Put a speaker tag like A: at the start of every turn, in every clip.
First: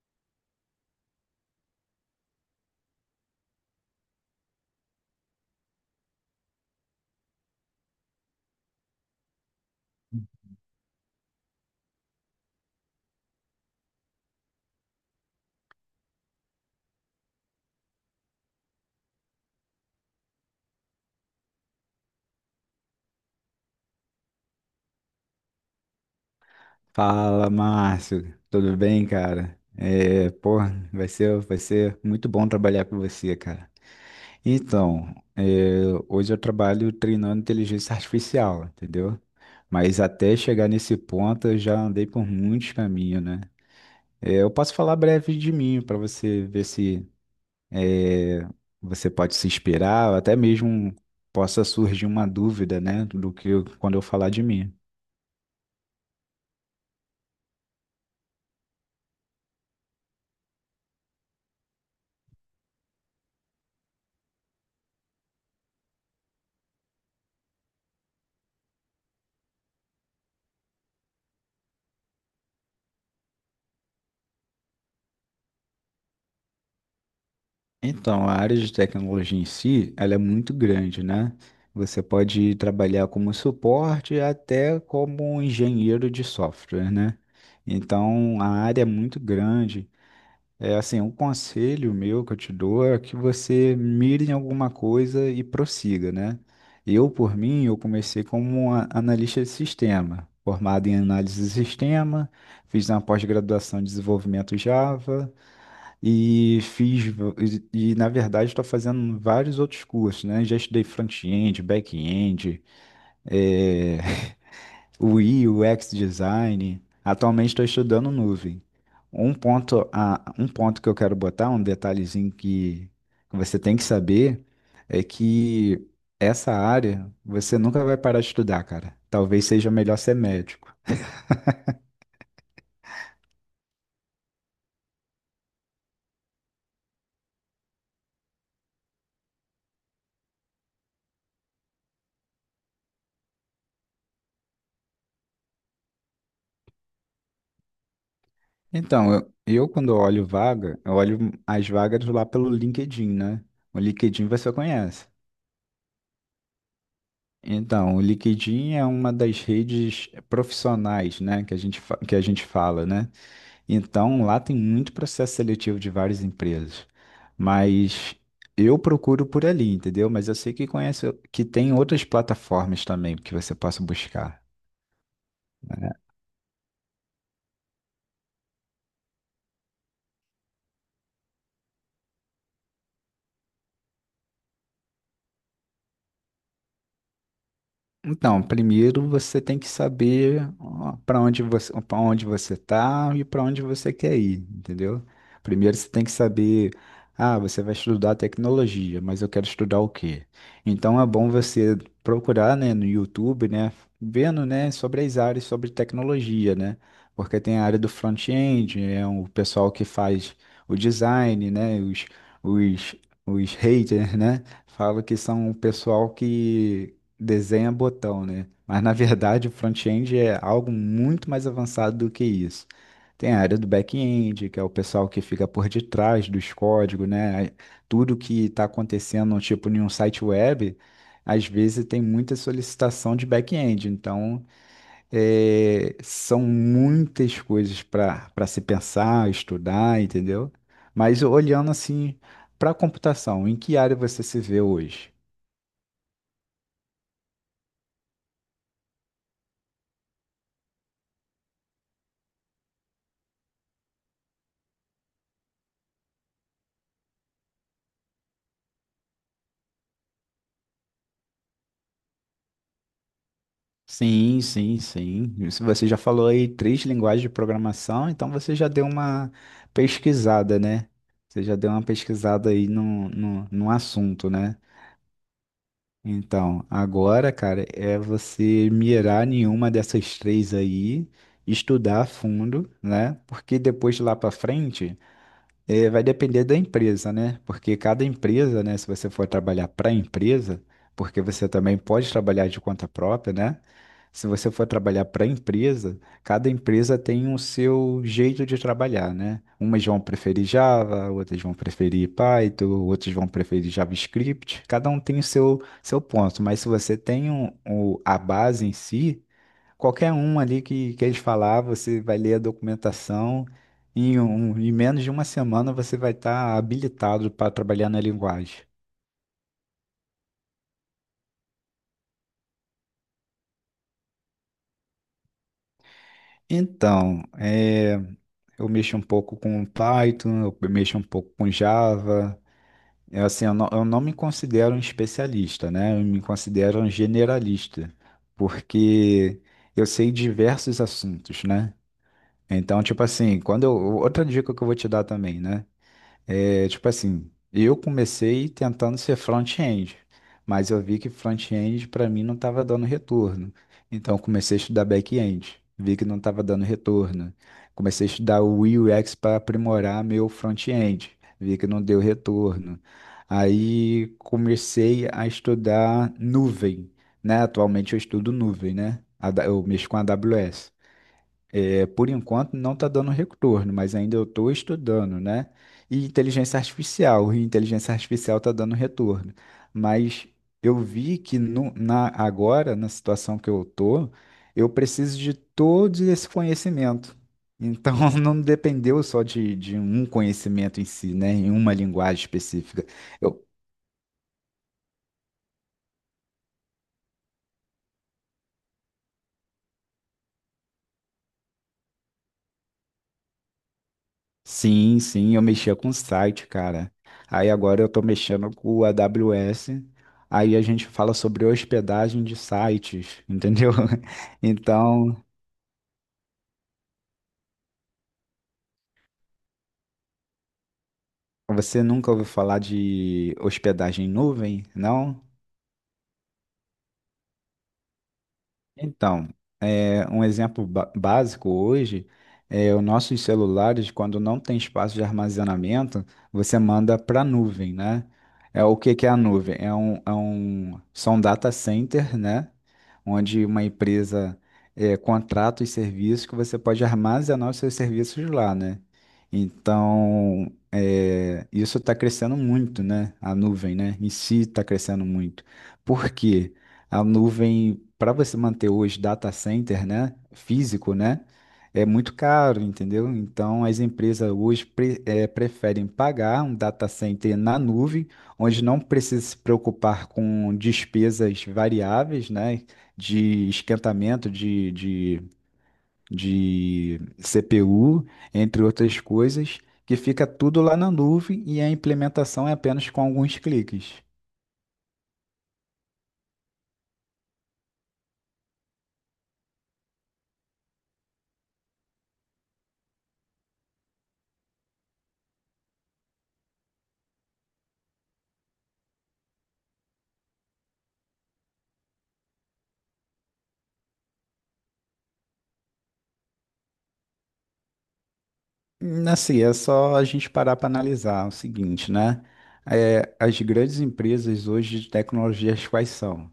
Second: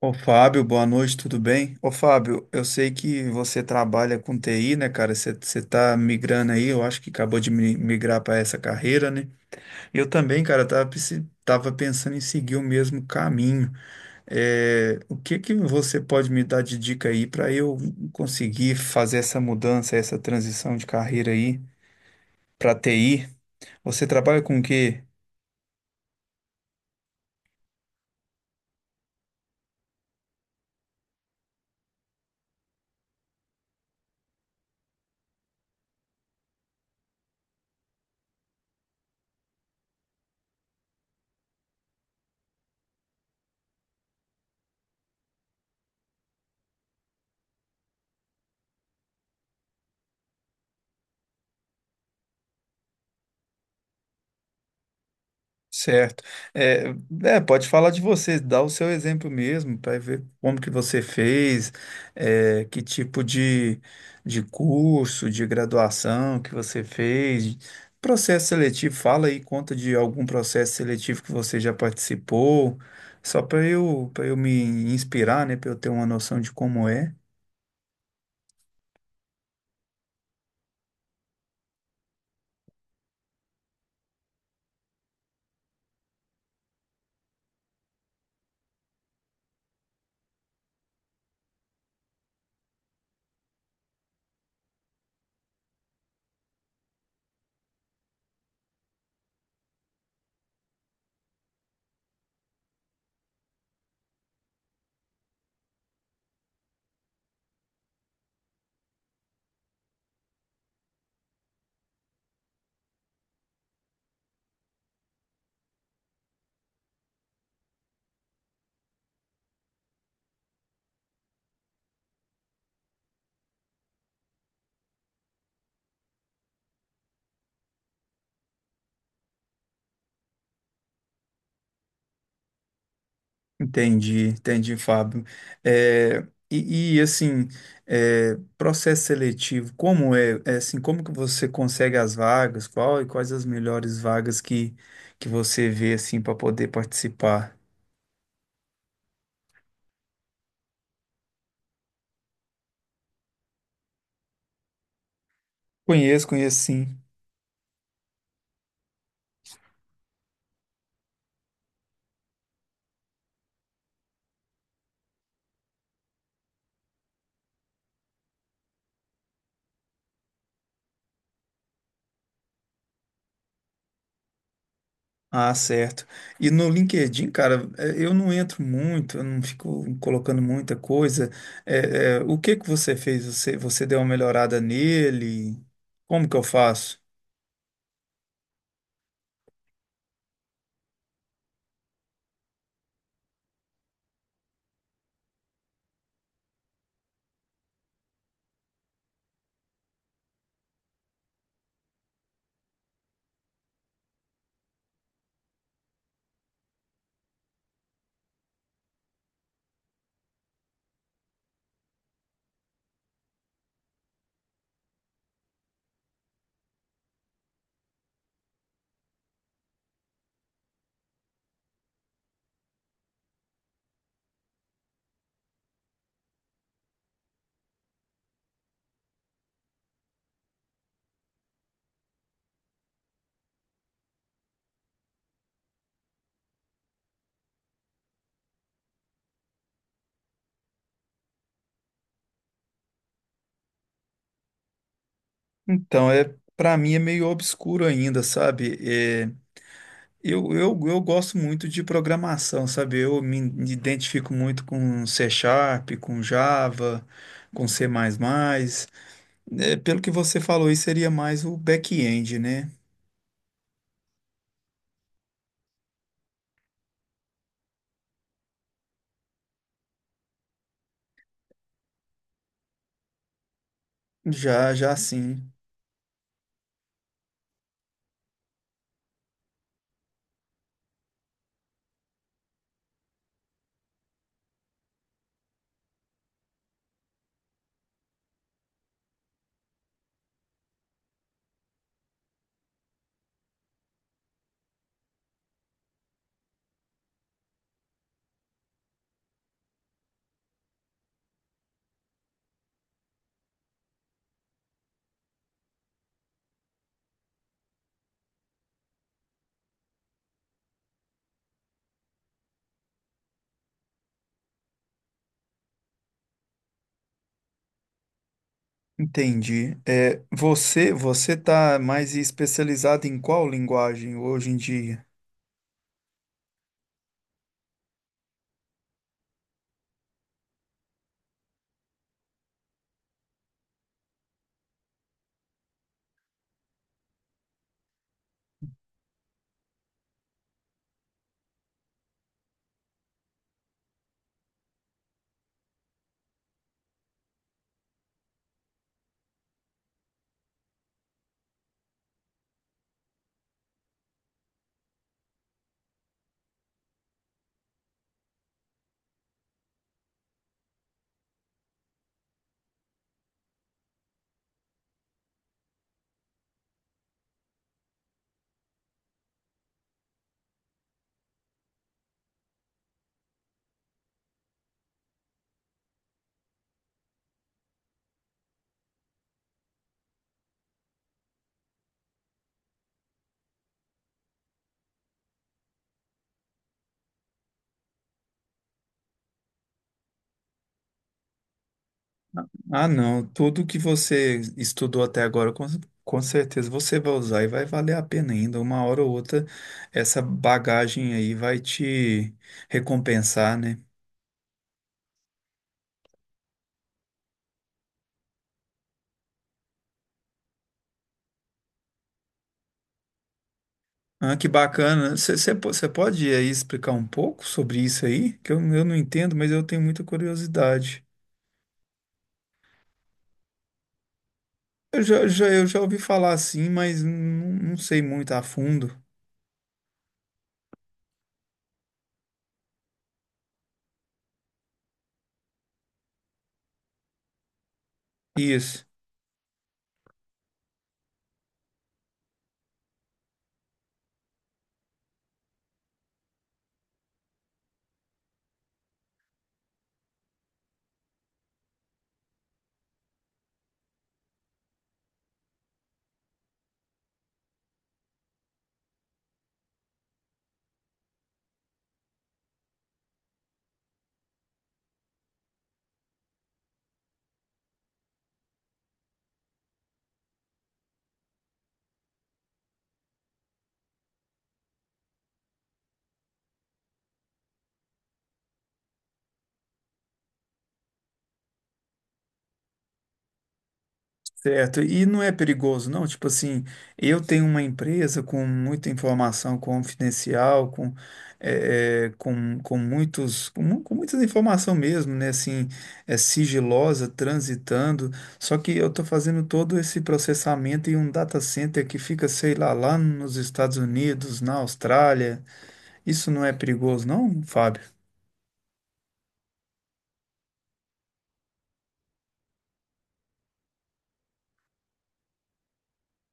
A: Ô Fábio, boa noite, tudo bem? Ô Fábio, eu sei que você trabalha com TI, né, cara? Você tá migrando aí, eu acho que acabou de migrar para essa carreira, né? Eu também, cara, tava, tava pensando em seguir o mesmo caminho. É, o que que você pode me dar de dica aí para eu conseguir fazer essa mudança, essa transição de carreira aí para TI? Você trabalha com o quê?
B: Fala, Márcio. Tudo bem, cara? Vai ser muito bom trabalhar com você, cara. Então, é, hoje eu trabalho treinando inteligência artificial, entendeu? Mas até chegar nesse ponto, eu já andei por muitos caminhos, né? É, eu posso falar breve de mim para você ver se é, você pode se inspirar, ou até mesmo possa surgir uma dúvida, né, quando eu falar de mim.
A: Certo. É, Pode falar de você, dá o seu exemplo mesmo, para ver como que você fez, é, que tipo de curso, de graduação que você fez, processo seletivo, fala aí, conta de algum processo seletivo que você já participou, só para eu me inspirar, né, para eu ter uma noção de como é.
B: Então, a área de tecnologia em si, ela é muito grande, né? Você pode trabalhar como suporte até como engenheiro de software, né? Então, a área é muito grande. É assim, um conselho meu que eu te dou é que você mire em alguma coisa e prossiga, né? Eu comecei como analista de sistema, formado em análise de sistema, fiz uma pós-graduação em desenvolvimento Java, e fiz, na verdade estou fazendo vários outros cursos, né? Já estudei front-end, back-end, é, UI, UX design. Atualmente estou estudando nuvem. Um ponto que eu quero botar, um detalhezinho que você tem que saber, é que essa área você nunca vai parar de estudar, cara. Talvez seja melhor ser médico.
A: Entendi, entendi, Fábio. É, assim, é, processo seletivo, como é, é, assim, como que você consegue as vagas? Qual e quais as melhores vagas que você vê assim para poder participar?
B: Eu quando olho vaga, eu olho as vagas lá pelo LinkedIn, né? O LinkedIn você conhece.
A: Conheço, conheço sim.
B: Então, o LinkedIn é uma das redes profissionais, né, que a gente fala, né? Então, lá tem muito processo seletivo de várias empresas. Mas eu procuro por ali, entendeu? Mas eu sei que conhece, que tem outras plataformas também que você possa buscar.
A: Ah,
B: Né?
A: certo. E no LinkedIn, cara, é, eu não entro muito, eu não fico colocando muita coisa. O que que você fez? Você deu uma melhorada nele? Como que eu faço?
B: Então, primeiro você tem que saber para onde você tá e para onde você quer ir, entendeu? Primeiro você tem que saber, ah, você vai estudar tecnologia, mas eu quero estudar o quê? Então é bom você procurar, né, no YouTube, né, vendo, né, sobre as áreas sobre tecnologia, né? Porque tem a área do front-end, é o pessoal que faz o design, né, os, os haters, né? Falo que são o pessoal que desenha botão, né? Mas na verdade o front-end é algo muito mais avançado do que isso. Tem a área do back-end, que é o pessoal que fica por detrás dos códigos, né? Tudo que está acontecendo, tipo, em um site web, às vezes tem muita solicitação de back-end. Então, é, são muitas coisas para se pensar, estudar, entendeu? Mas olhando assim para a computação, em que área você se vê hoje?
A: Então, é, para mim é meio obscuro ainda, sabe? É, eu gosto muito de programação, sabe? Eu me identifico muito com C Sharp, com Java, com C++. É, pelo que você falou, isso seria mais o back-end, né?
B: Sim, sim, sim. Isso. Você já falou aí três linguagens de programação, então você já deu uma pesquisada, né? Você já deu uma pesquisada aí no assunto, né?
A: Já, já sim.
B: Então, agora, cara, é você mirar nenhuma dessas três aí, estudar a fundo, né? Porque depois lá pra frente. É, vai depender da empresa, né? Porque cada empresa, né? Se você for trabalhar para empresa, porque você também pode trabalhar de conta própria, né? Se você for trabalhar para empresa, cada empresa tem o seu jeito de trabalhar, né? Umas vão preferir Java, outras vão preferir Python, outras vão preferir JavaScript. Cada um tem seu ponto, mas se você tem a base em si, qualquer um ali que eles falar, você vai ler a documentação. Em menos de uma semana você vai estar habilitado para trabalhar na linguagem.
A: Entendi. É, você tá mais especializado em qual linguagem hoje em dia?
B: Então, é, eu mexo um pouco com Python, eu mexo um pouco com Java. É assim, eu não me considero um especialista, né? Eu me considero um generalista, porque eu sei diversos assuntos, né? Então, tipo assim, outra dica que eu vou te dar também, né? É, tipo assim, eu comecei tentando ser front-end, mas eu vi que front-end para mim não estava dando retorno. Então eu comecei a estudar back-end, vi que não estava dando retorno. Comecei a estudar o UX para aprimorar meu front-end, vi que não deu retorno. Aí comecei a estudar nuvem, né? Atualmente eu estudo nuvem, né? Eu mexo com a AWS. É, por enquanto não está dando retorno, mas ainda eu estou estudando, né? E inteligência artificial está dando retorno. Mas eu vi que agora, na situação que eu estou, eu preciso de todo esse conhecimento. Então, não dependeu só de um conhecimento em si, né? Em uma linguagem específica.
A: Ah, não.
B: Eu
A: Tudo que você estudou até agora, com certeza você vai usar e vai valer a pena ainda. Uma hora ou outra, essa bagagem aí vai te recompensar, né?
B: Sim, sim, eu mexia com site, cara. Aí agora eu tô mexendo com o AWS. Aí a gente fala sobre hospedagem de sites, entendeu?
A: Ah, que bacana.
B: Então,
A: Você pode aí explicar um pouco sobre isso aí? Que eu não entendo, mas eu tenho muita curiosidade.
B: você nunca ouviu falar de hospedagem em nuvem,
A: Eu
B: não?
A: já, eu já ouvi falar assim, mas não, não sei muito a fundo.
B: Então, é, um exemplo básico hoje é os nossos celulares, quando não tem espaço de armazenamento, você manda para a nuvem, né? É o
A: Isso.
B: que que é a nuvem? São data center, né? Onde uma empresa é, contrata os serviços que você pode armazenar os seus serviços lá, né? Então, é, isso está crescendo muito, né? A nuvem, né? Em si está crescendo muito. Por quê? A nuvem, para você manter hoje data center, né, físico, né, é muito caro, entendeu? Então, as empresas hoje preferem pagar um data center na nuvem, onde não precisa se preocupar com despesas variáveis, né, de esquentamento de CPU, entre outras coisas, que fica tudo lá na nuvem e a implementação é apenas com alguns cliques.
A: Certo, e não é perigoso, não? Tipo assim, eu tenho uma empresa com muita informação confidencial, com, com muitos, com, com muita informação mesmo, né? Assim, é sigilosa, transitando, só que eu estou fazendo todo esse processamento em um data center que fica, sei lá, lá nos Estados Unidos, na Austrália. Isso não é perigoso, não, Fábio?
B: Assim, é só a gente parar para analisar o seguinte, né? É, as grandes empresas hoje de tecnologias quais são?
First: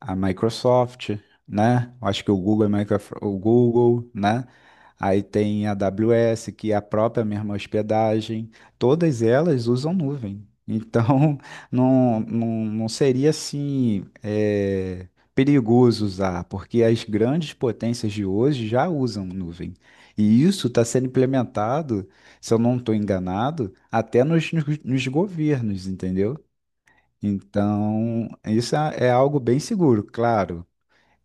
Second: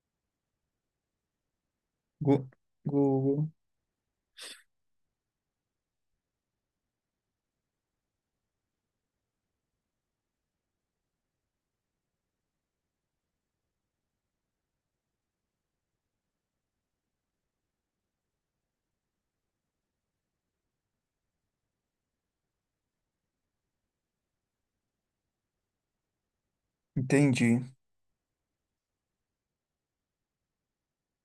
B: A Microsoft, né? Eu acho que
A: Gu-
B: O
A: Google.
B: Google, né? Aí tem a AWS, que é a própria mesma hospedagem. Todas elas usam nuvem. Então, não seria assim, é, perigoso usar, porque as grandes potências de hoje já usam nuvem. E isso está sendo implementado, se eu não estou enganado, até nos nos governos, entendeu?
A: Entendi.
B: Então, isso é algo bem seguro, claro.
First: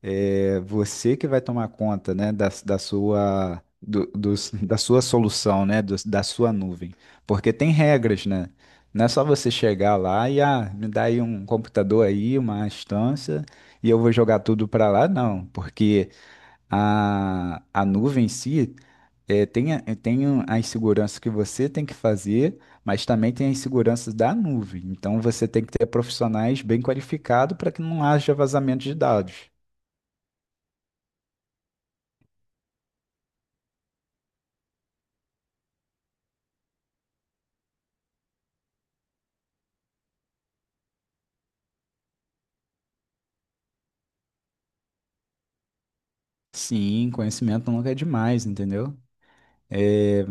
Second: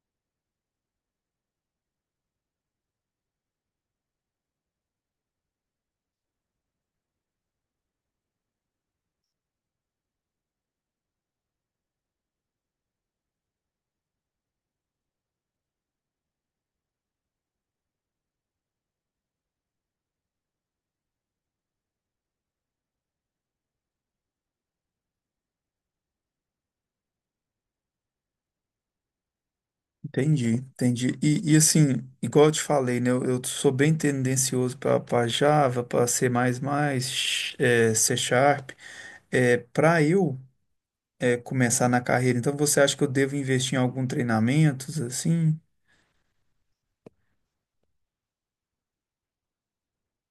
B: É você que vai tomar conta, né, da sua da sua solução, né, da sua nuvem, porque tem regras, né? Não é só você chegar lá e ah, me dá aí um computador aí, uma instância e eu vou jogar tudo para lá, não, porque a nuvem em si é, tem, a- tem um- a insegurança que você tem que fazer, mas também tem a insegurança da nuvem. Então você tem que ter profissionais bem qualificados para que não haja vazamento de dados.
A: Entendi, entendi. E assim, igual eu te falei, né? Eu sou bem tendencioso para Java, para C++, é, C Sharp. É, para eu, é, começar na carreira, então você acha que eu devo investir em algum treinamento, assim?
B: Sim, conhecimento nunca é demais, entendeu? É,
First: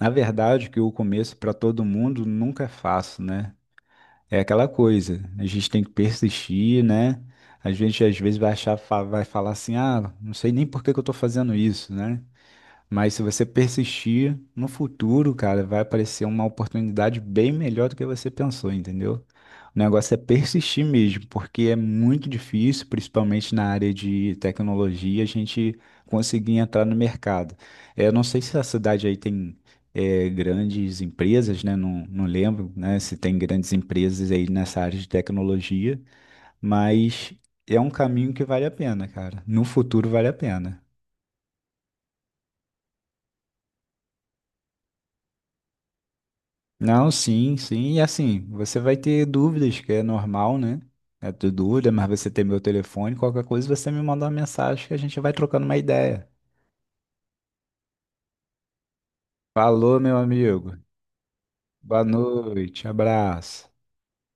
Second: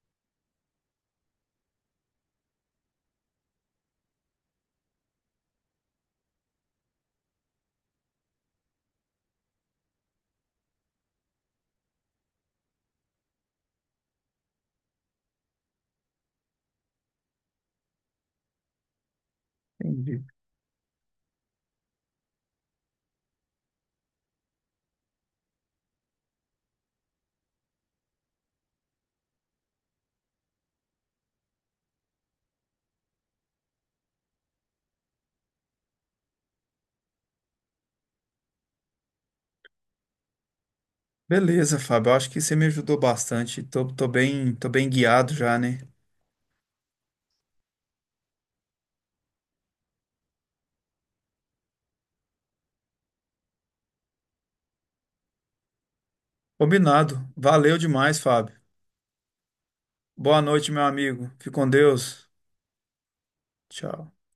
B: na verdade, que o começo para todo mundo nunca é fácil, né? É aquela coisa, a gente tem que persistir, né? A gente às vezes vai achar, vai falar assim, ah, não sei nem por que que eu estou fazendo isso, né? Mas se você persistir no futuro, cara, vai aparecer uma oportunidade bem melhor do que você pensou, entendeu? O negócio é
A: Entendi.
B: persistir mesmo, porque é muito difícil, principalmente na área de tecnologia, a gente conseguir entrar no mercado. É, eu não sei se a cidade aí tem eh, grandes empresas, né? Não, não lembro, né? Se tem grandes empresas aí nessa área de tecnologia, mas é um caminho que vale a pena, cara. No futuro vale a pena.
A: Beleza, Fábio. Eu acho que você me ajudou bastante. Tô, tô bem guiado já, né?
B: Não, sim, sim. E assim, você vai ter dúvidas, que é normal, né? É ter dúvida, mas você tem meu telefone, qualquer coisa você me manda uma mensagem que a gente vai trocando uma ideia.
A: Combinado. Valeu demais, Fábio.
B: Falou, meu
A: Boa noite,
B: amigo.
A: meu amigo. Fique com
B: Boa
A: Deus.
B: noite, abraço.
A: Tchau.